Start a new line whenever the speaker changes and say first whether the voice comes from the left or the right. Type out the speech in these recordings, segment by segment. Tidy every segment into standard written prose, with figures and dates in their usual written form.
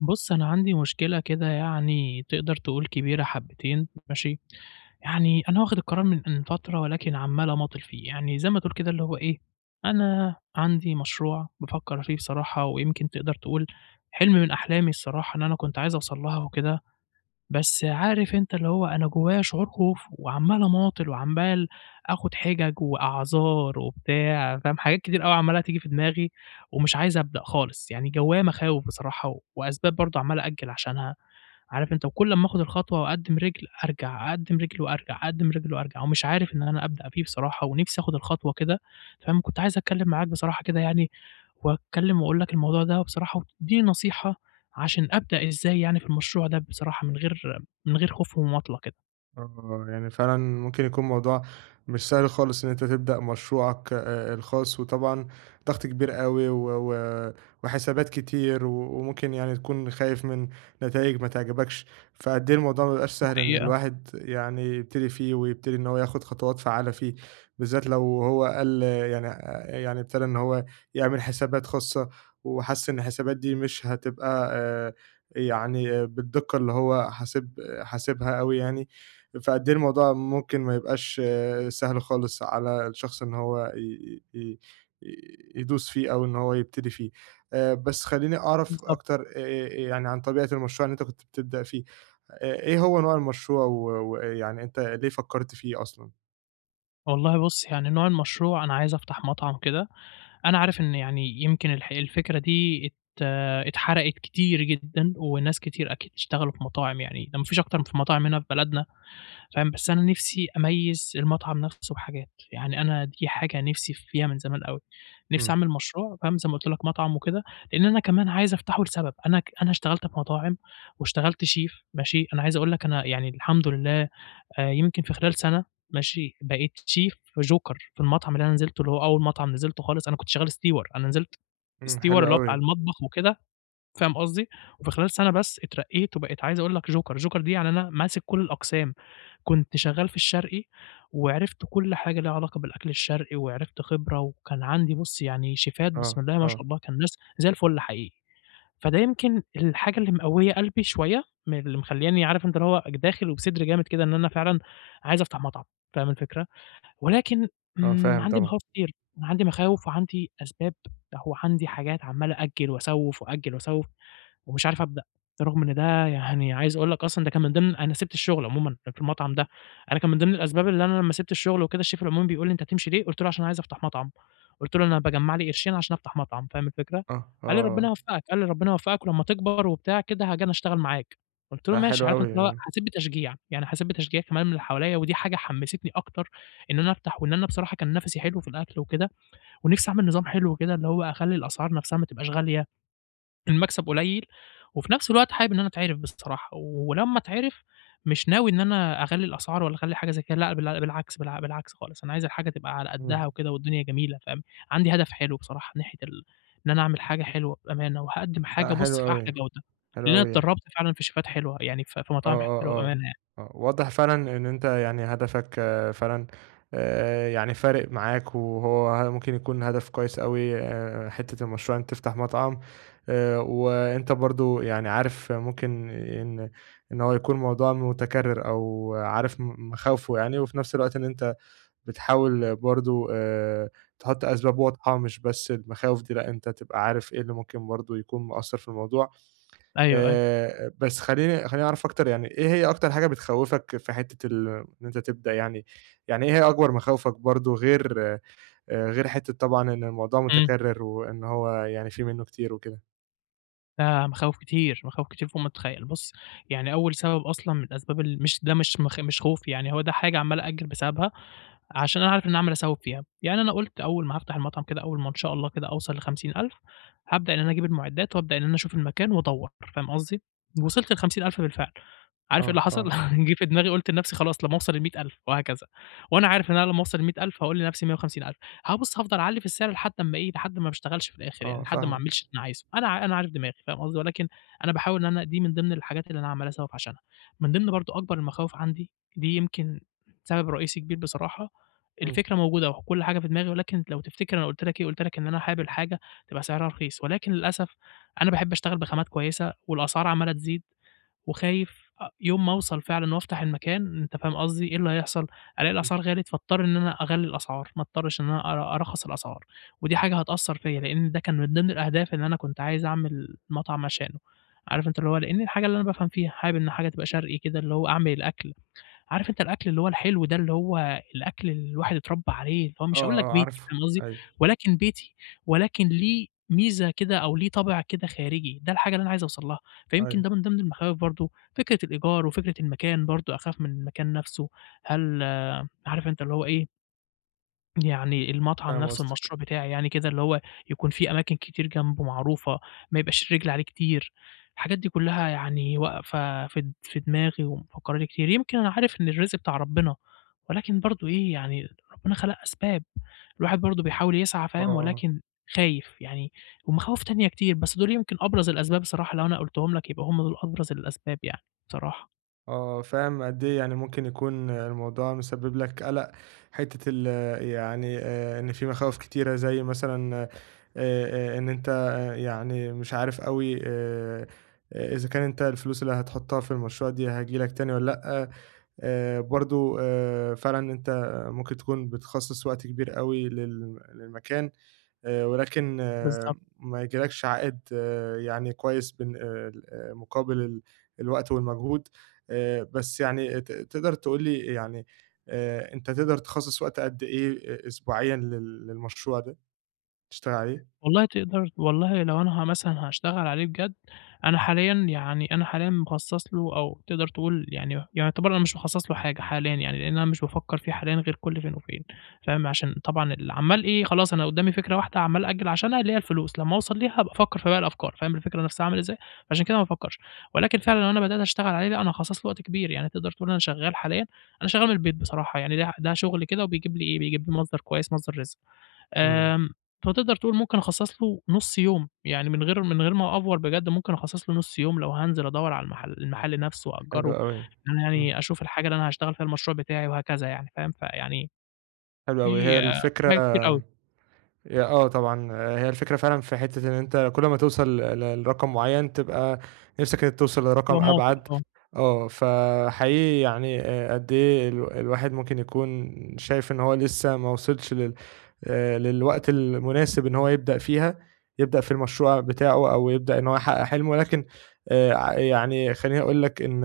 left: بُص، أنا عندي مشكلة كده يعني تقدر تقول كبيرة حبّتين ماشي، يعني أنا واخد القرار من فترة ولكن عمّال أماطل فيه، يعني زي ما تقول كده اللي هو إيه، أنا عندي مشروع بافكّر فيه بصراحة ويمكن تقدر تقول حلم من أحلامي الصراحة إن أنا كنت عايز أوصل لها وكده بس عارف أنت اللي هو أنا جوايا شعور خوف، وعمّال أماطل وعمّال آخُد حِجَج وأعذار وبتاع، فاهم، حاجات كتير أوي عمّالة تيجي في دماغي ومش عايز أبدأ خالص، يعني جوايا مخاوف بصراحة و- وأسباب برضه عمّال أأجّل عشانها، عارف أنت، وكل أمّا آخُد الخطوة وأقدّم رِجل أرجع، أقدّم رِجل وأرجع، أقدّم رِجل وأرجع، ومش عارف إن أنا أبدأ فيه بصراحة ونِفْسي آخُد الخطوة كده، فاهم، كنت عايز أتكلّم معاك بصراحة كده يعني وأتكلّم وأقول لك الموضوع ده بصراحة وتدّيني نصيحة عشان أبدأ إزاي يعني في المشروع ده بصراحة من غير خوف ومماطلة كده،
right: يعني فعلًا ممكن يكون الموضوع مش سهل خالص إن أنت تبدأ مشروعك الخاص، وطبعًا ضغط كبير أوي و و وحسابات كتير، وممكن يعني تكون خايف من نتايج ما تعجبكش، فقد إيه الموضوع ما بيبقاش سهل إن
left: حقيقة
right: الواحد يعني يبتدي فيه، ويبتدي إن هو ياخد خطوات فعّالة فيه، بالذات لو هو قال يعني يعني ابتدى إن هو يعمل حسابات خاصة، وحَس إن الحسابات دي مش هتبقى يعني بالدقة اللي هو حاسبها أوي يعني، فقد إيه الموضوع ممكن ما يبقاش سهل خالص على الشخص إن هو ي ي ي يدوس فيه أو إن هو يبتدي فيه. بس خلّيني أعرف
left: بالضبط.
right: أكتر يعني عن طبيعة المشروع اللي أنت كنت بتبدأ فيه. إيه هو نوع المشروع ويعني أنت ليه فكّرت فيه أصلًا؟
left: والله بُص، يعني نوع المشروع أنا عايز أفتح مطعم كده، أنا عارف إن يعني يمكن الفكرة دي اتحرقت كتير جدًا وناس كتير أكيد اشتغلوا في مطاعم يعني، ده ما فيش أكتر من في مطاعم هنا في بلدنا فاهم، بس أنا نِفْسي أميّز المطعم نَفْسه بحاجات، يعني أنا دي حاجة نِفْسي فيها من زمان أوي، نِفْسي
right: إمم،
left: أعمل مشروع فاهم، زي ما قُلت لك مطعم وكده، لإن أنا كمان عايز أفتحه لسبب، أنا اشتغلت في مطاعم واشتغلت شيف ماشي، أنا عايز أقول لك أنا يعني الحمد لله يمكن في خلال سَنة ماشي، بقيت شيف joker في المطعم اللي أنا نزلته، اللي هو أول مطعم نزلته خالص أنا كنت شغّال steward أنا نزلت
right: إمم،
left: steward
right: حلو
left: اللي هو بتاع
right: أوي.
left: المطبخ وكده فاهم قصدي؟ وفي خلال سَنة بس اترقيت وبقيت عايز أقول لك جوكر، جوكر دي يعني أنا ماسك كل الأقسام، كنت شغال في الشرقي وعرفت كل حاجة ليها علاقة بالأكل الشرقي، وعرفت خبرة وكان عندي بُص يعني شيفات بسم
right: آه،
left: الله ما شاء
right: آه،
left: الله، كان ناس زي الفل حقيقي، فده يمكن الحاجة اللي مقوية قلبي شوية، من اللي مخلّياني عارف أنت اللي هو داخل وبصدر جامد كده إن أنا فعلًا عايز أفتح مطعم، فاهم الفكرة؟ ولكن
right: آه،
left: إمم،
right: فاهم
left: عندي
right: طبعًا.
left: مخاوف كتير، عندي مخاوف وعندي أسباب، هو عندي حاجات عمّال أأجّل وأسوّف وأأجّل وأسوّف. ومش عارف أبدأ، رغم إن ده يعني عايز أقول لك أصلًا ده كان من ضمن أنا سِبت الشغل عمومًا في المطعم ده، أنا كان من ضمن الأسباب اللي أنا لمّا سِبت الشغل وكده الشيف العمومي بيقول لي: "أنت هتمشي ليه؟" قُلت له: "عشان عايز أفتح مطعم." قُلت له: "أنا باجمّع لي قرشين عشان أفتح مطعم." فاهم الفكرة؟
right: آه،
left: قال لي: "ربنا
right: آه،
left: يوفقك." قال لي: "ربنا يوفقك ولمّا تكبر وبتاع كده هاجي أنا أشتغل معاك." قُلت له:
right: لأ
left: "ماشي."
right: حلو
left: عارف أنت
right: أوي،
left: اللي هو
right: آه،
left: حسيت بتشجيع، يعني حسيت بتشجيع كمان من اللي حواليّا ودي حاجة حمّستني أكتر إن أنا أفتح وإن أنا بصراحة كان نَفَسي حلو في الأكل وكده ونِفْسي أعمل نظام حلو كده اللي هو أخلّي الأسعار نَفْسها ما تبقاش غالية المكسب قليل، وفي نفس الوقت حابب إن أنا أتعرف بصراحة، ولمّا أتعرف مش ناوي إن أنا أغلّي الأسعار ولا أخلّي حاجة زي كده، لأ بالعكس خالص، أنا عايز الحاجة تبقى على
right: إمم،
left: قدّها وكده والدنيا جميلة فاهم، عندي هدف حلو بصراحة ناحية إن أنا أعمل حاجة حلوة بأمانة، وهاقدّم حاجة
right: لأ
left: بُص
right: حلو
left: في أحلى
right: أوي،
left: جودة،
right: حلو
left: لإن أنا
right: أوي.
left: اتدرّبت فعلًا في شيفات حلوة، يعني في
right: آه،
left: مطاعم حلوة
right: آه، آه،
left: بأمانة يعني.
right: آه، واضح فعلًا إن أنت يعني هدفك فعلًا يعني فارق معاك، وهو ممكن يكون هدف كويس أوي حتة المشروع إن أنت تفتح مطعم وأنت برضه يعني عارف ممكن إن هو يكون موضوع متكرر أو عارف مخاوفه يعني، وفي نفس الوقت إن أنت بتحاول برضه تحط أسباب واضحة مش بس المخاوف دي، لأ أنت تبقى عارف إيه اللي ممكن برضه يكون مأثّر في الموضوع.
left: أيوه، أيوه.
right: بس خلّيني أعرف أكتر يعني إيه هي أكتر حاجة بتخوّفك في حتّة إن أنت تبدأ يعني، يعني إيه هي أكبر مخاوفك برضه غير حتّة طبعًا إن الموضوع
left: إمم.
right: متكرر وإن هو يعني في منّه كتير وكده؟
left: ده مخاوف كتير، مخاوف كتير فوق ما تتخيّل. بُص، يعني أول سبب أصلًا من أسباب ال مش ده مش مخ مش خوف، يعني هو ده حاجة عمّال أأجّل بسببها عشان أنا عارف إن أنا عمّال أسوّف فيها. يعني أنا قُلت أول ما هافتح المطعم كده، أول ما إن شاء الله كده أوصل ل50.000 هابدأ إن أنا أجيب المعدات وأبدأ إن أنا أشوف المكان وأدوّر، فاهم قصدي؟ وصلت ل50.000 بالفعل. عارف إيه اللي
right: آه،
left: حصل؟
right: آه،
left: جِه في دماغي قُلت لنفسي خلاص لمّا أوصل ل100.000 وهكذا، وأنا عارف إن أنا لمّا أوصل ل100.000 هاقول لنفسي 150.000 آه، بُص هافضل أعلّي في السعر لحد أمّا إيه، لحد ما ما اشتغلش في الآخر يعني،
right: آه
left: لحد ما ما
right: فاهمك،
left: أعملش اللي أنا عايزه. أنا عارف دماغي فاهم قصدي، ولكن أنا باحاول إن أنا دي من ضمن الحاجات اللي أنا عمّال أسوّف عشانها. من ضمن برضه أكبر المخاوف عندي، دي يمكن سبب رئيسي كبير بصراحة،
right: إمم،
left: الفكرة موجودة أهو، كل حاجة في دماغي، ولكن لو تفتكر أنا قُلت لك إيه، قُلت لك إن أنا حابب حاجة تبقى سعرها رخيص، ولكن للأسف أنا باحب أشتغل بخامات كويسة والأسعار عمّالة تزيد وخايف يوم ما أوصل فعلًا وأفتح المكان أنت فاهم قصدي، إيه اللي هيحصل؟ ألاقي
right: إمم،
left: الأسعار غِلِت فاضطر إن أنا أغلّي الأسعار، ما اضطرش إن أنا أرخّص الأسعار، ودي حاجة هتأثّر فيّا، لإن ده كان من ضمن الأهداف اللي أنا كنت عايز أعمل مطعم عشانه، عارف أنت اللي هو لإن الحاجة اللي أنا بافهم فيها، حابب إن حاجة تبقى شرقي كده اللي هو أعمل الأكل. عارف أنت الأكل اللي هو الحلو ده، اللي هو الأكل اللي الواحد اتربى عليه، اللي هو
right: آه،
left: مش هاقول لك
right: آه
left: بيتي
right: عارفه،
left: فاهم قصدي،
right: أيوه،
left: ولكن بيتي، ولكن ليه ميزة كده أو ليه طابع كده خارجي، ده الحاجة اللي أنا عايز أوصل لها، فيمكن
right: أيوه،
left: ده من ضمن المخاوف برضه، فكرة الإيجار وفكرة المكان برضه أخاف من المكان نفسه، هل عارف أنت اللي هو إيه يعني المطعم
right: فاهم
left: نفسه
right: قصدك،
left: المشروع بتاعي يعني كده، اللي هو يكون في أماكن كتير جنبه معروفة، ما يبقاش الرجل عليه كتير، الحاجات دي كلّها يعني واقفة في دماغي ومفكّراني كتير، يمكن أنا عارف إن الرزق بتاع ربنا، ولكن برضه إيه يعني ربنا خلق أسباب، الواحد برضه بيحاول يسعى
right: آه،
left: فاهم،
right: آه.
left: ولكن خايف يعني ومخاوف تانية كتير، بس دول يمكن أبرز الأسباب الصراحة لو أنا قُلتهم لك يبقى هم دول أبرز الأسباب يعني بصراحة،
right: آه، فاهم قد إيه يعني ممكن يكون الموضوع مسبب لك قلق، حتة ال يعني إن في مخاوف كتيرة زي مثلًا إن أنت يعني مش عارف أوي إذا كان أنت الفلوس اللي هتحطها في المشروع دي هتيجي لك تاني والّا لأ، برضه فعلًا أنت ممكن تكون بتخصّص وقت كبير أوي للمكان، ولكن
left: بالضبط.
right: ما يجيلكش عائد يعني كويس بن آه، ال مقابل الوقت والمجهود، بس يعني تقدر تقول لي يعني أنت تقدر تخصّص وقت قد إيه أسبوعيًا للمشروع ده تشتغل عليه؟
left: والله تقدر والله لو أنا مثلًا هاشتغل عليه بجد، أنا حاليًا يعني أنا حاليًا مخصّص له أو تقدر تقول يعني يعني يعتبر أنا مش مخصّص له حاجة حاليًا يعني، لإن أنا مش بافكّر فيه حاليًا غير كل فين وفين، فاهم، عشان طبعًا عمّال إيه، خلاص أنا قدّامي فكرة واحدة عمّال أأجّل عشانها اللي هي الفلوس، لمّا أوصل ليها هابقى أفكّر في باقي الأفكار، فاهم الفكرة نفْسها عامل إزاي؟ فعشان كده ما بافكّرش، ولكن فعلًا لو أنا بدأت أشتغل عليه لأ، أنا هاخصّص له وقت كبير، يعني تقدر تقول أنا شغّال حاليًا، أنا شغّال من البيت بصراحة يعني ده ده شغل كده وبيجيب لي إيه، بيجيب لي مصدر كويس، مصدر رزق.
right: إمم،
left: آمم، فتقدر تقول ممكن أخصّص له نُص يوم، يعني من غير ما أأفور بجد ممكن أخصّص له نُص يوم لو هانزل أدوّر على المحل نَفْسه
right: حلو
left: وأأجّره،
right: أوي،
left: إن أنا
right: إمم،
left: يعني أشوف الحاجة اللي أنا هاشتغل فيها المشروع بتاعي وهكذا يعني فاهم، فيعني
right: حلو
left: في
right: أوي، هي
left: في
right: الفكرة
left: حاجات كتير أوي،
right: آه طبعًا، آه، هي الفكرة فعلًا في حتّة إن أنت كل ما توصل لرقم معيّن تبقى نِفْسك إنك توصل لرقم
left: بابقى مواطن
right: أبعد،
left: آه،
right: آه، فحقيقي يعني قد إيه الواحد ممكن يكون شايف إن هو لسه ما وصلش لل للوقت المناسب إن هو يبدأ فيها، يبدأ في المشروع بتاعه أو يبدأ إن هو يحقق حلمه، ولكن ع يعني خلّيني أقول لك إن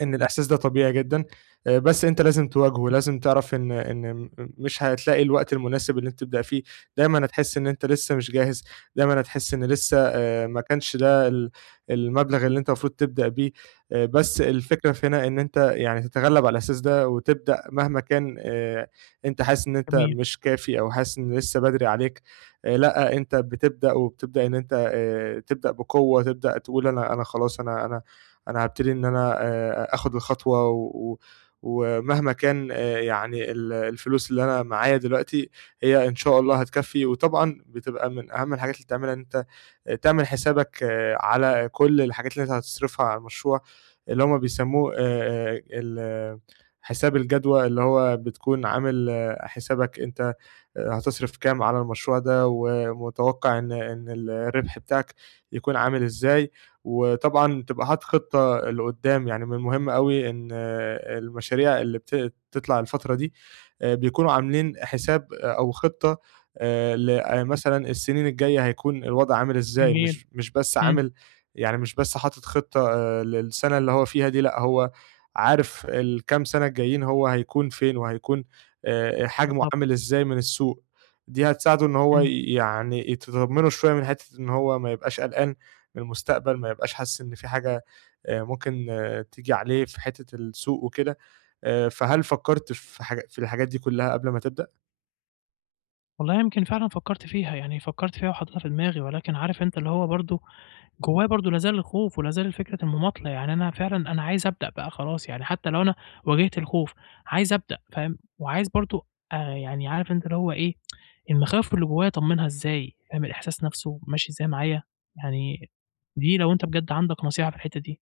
right: إن الإحساس ده طبيعي جدًا، بس أنت لازم تواجهه، لازم تعرف إن مش هتلاقي الوقت المناسب اللي أنت تبدأ فيه، دايمًا هتحس إن أنت لسه مش جاهز، دايمًا هتحس إن لسه ما كانش ده المبلغ اللي أنت المفروض تبدأ بيه، بس الفكرة في هنا إن أنت يعني تتغلب على الإحساس ده وتبدأ مهما كان أنت حاسس إن أنت
left: جميل،
right: مش كافي أو حاسس إن لسه بدري عليك، لأ، أنت بتبدأ وبتبدأ إن أنت تبدأ بقوة، تبدأ تقول أنا خلاص أنا هابتدي إن أنا آخُد الخطوة و و ومهما كان يعني الفلوس اللي أنا معايا دلوقتي، هي إن شاء الله هتكفّي، وطبعًا بتبقى من أهم الحاجات اللي بتعملها إن أنت تعمل حسابك على كل الحاجات اللي أنت هتصرفها على المشروع، اللي هم بيسمّوه ال حساب الجدوى، اللي هو بتكون عامل حسابك أنت هتصرف كام على المشروع ده، ومتوقع إن الربح بتاعك يكون عامل إزاي، وطبعًا تبقى حاطط خطة لقدّام، يعني من المهم أوي إن المشاريع اللي بتطلع الفترة دي بيكونوا عاملين حساب أو خطة ل مثلًا السنين الجاية هيكون الوضع عامل إزاي،
left: جميل،
right: مش بس
left: إمم،
right: عامل يعني مش بس حاطط خطة للسنة اللي هو فيها دي، لأ هو عارف الكام سنة الجايين هو هيكون فين، وهيكون حجمه
left: بالضبط،
right: عامل إزاي من السوق، دي هتساعده إن هو
left: إمم.
right: يعني تطمّنه شوية من حتّة إن هو ما يبقاش قلقان من المستقبل، ما يبقاش حاسس إن في حاجة ممكن تيجي عليه في حتّة السوق وكده، فهل فكّرت في حاجة في الحاجات دي كلّها قبل ما تبدأ؟
left: والله يمكن فعلًا فكّرت فيها، يعني فكّرت فيها وحطيتها في دماغي، ولكن عارف أنت اللي هو برضه جوّاه برضه لا زال الخوف ولا زال فكرة المماطلة، يعني أنا فعلًا أنا عايز أبدأ بقى خلاص، يعني حتى لو أنا واجهت الخوف، عايز أبدأ فاهم، وعايز برضه يعني عارف أنت اللي هو إيه، المخاوف اللي جوّايا أطمّنها إزاي، فاهم الإحساس نَفْسه ماشي إزاي معايا، يعني دي لو أنت بجد عندك نصيحة في الحتّة دي،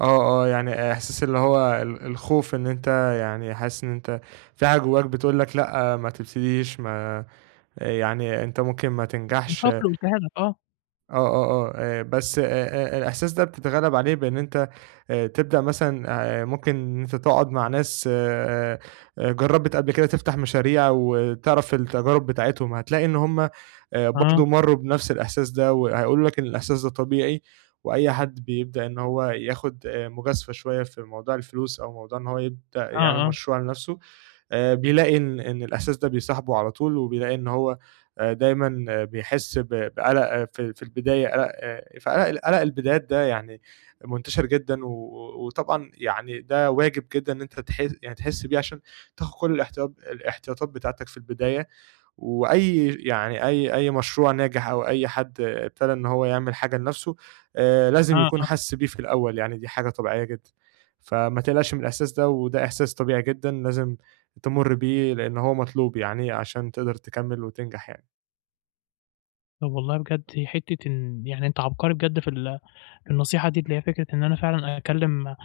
right: آه، آه، يعني إحساس اللي هو الخوف إن أنت يعني حاسس إن أنت في حاجة جوّاك بتقول لك لأ، ما تبتديش، ما يعني أنت ممكن ما تنجحش.
left: المخاوف اللي قُلتها لك آه،
right: آه، آه، آه، بس الإحساس ده بتتغلب عليه بإن أنت تبدأ مثلًا ممكن إن أنت تقعد مع ناس جرّبِت قبل كده تفتح مشاريع وتعرف التجارب بتاعتهم، هتلاقي إن هم
left: آه،
right: برضه مرّوا بنفس الإحساس ده، وهيقولوا لك إن الإحساس ده طبيعي، وأي حد بيبدأ إن هو ياخد مجازفة شوية في موضوع الفلوس أو موضوع إن هو يبدأ يعمل
left: آه، آه،
right: مشروع لنفسه، بيلاقي إن الإحساس ده بيصاحبه على طول، وبيلاقي إن هو دايمًا بيحس بقَلَق في البداية قَلَق البدايات ده يعني منتشر جدًا، وطبعًا يعني ده واجب جدًا إن أنت يعني تحس بيه عشان تاخد كل الاحتياطات بتاعتك في البداية، وأي يعني أي أي مشروع ناجح أو أي حد ابتدى إن هو يعمل حاجة لنَفْسه لازم
left: آه،
right: يكون
left: آه،
right: حَس بيه في الأول، يعني دي حاجة طبيعية جدًا. فما تقلقش من الإحساس ده، وده إحساس طبيعي جدًا لازم تمُر بيه لإن هو مطلوب يعني عشان تقدر تكمّل وتنجح يعني.
left: طَب والله بجد حتّة إن يعني أنت عبقري بجد في في النصيحة دي، اللي هي فكرة إن أنا فعلًا أكلّم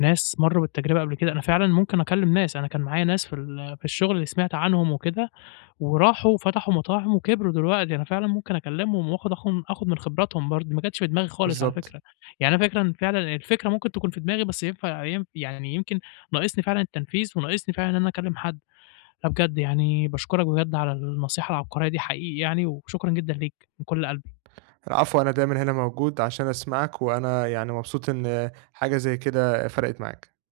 left: ناس مرّوا بالتجربة قبل كده، أنا فعلًا ممكن أكلّم ناس، أنا كان معايا ناس في في الشغل اللي سمعت عنهم وكده، وراحوا وفتحوا مطاعم وكبروا دلوقتي، أنا فعلًا ممكن أكلّمهم وآخُد آخُن آخُد من خبراتهم برضه، ما كانتش في دماغي خالص على
right: بالضبط.
left: فكرة، يعني أنا فكرًا فعلًا الفكرة ممكن تكون في دماغي بس ينفع يعني يمكن ناقصني فعلًا التنفيذ وناقصني فعلًا إن أنا أكلّم حد، لأ بجد يعني باشكرك بجد على النصيحة العبقرية دي حقيقي يعني، وشكرًا جدًا ليك من كلّ قلبي.
right: العفو، أنا دايمًا هنا موجود عشان أسمعك، وأنا يعني مبسوط إن حاجة زي كده فرقِت معاك.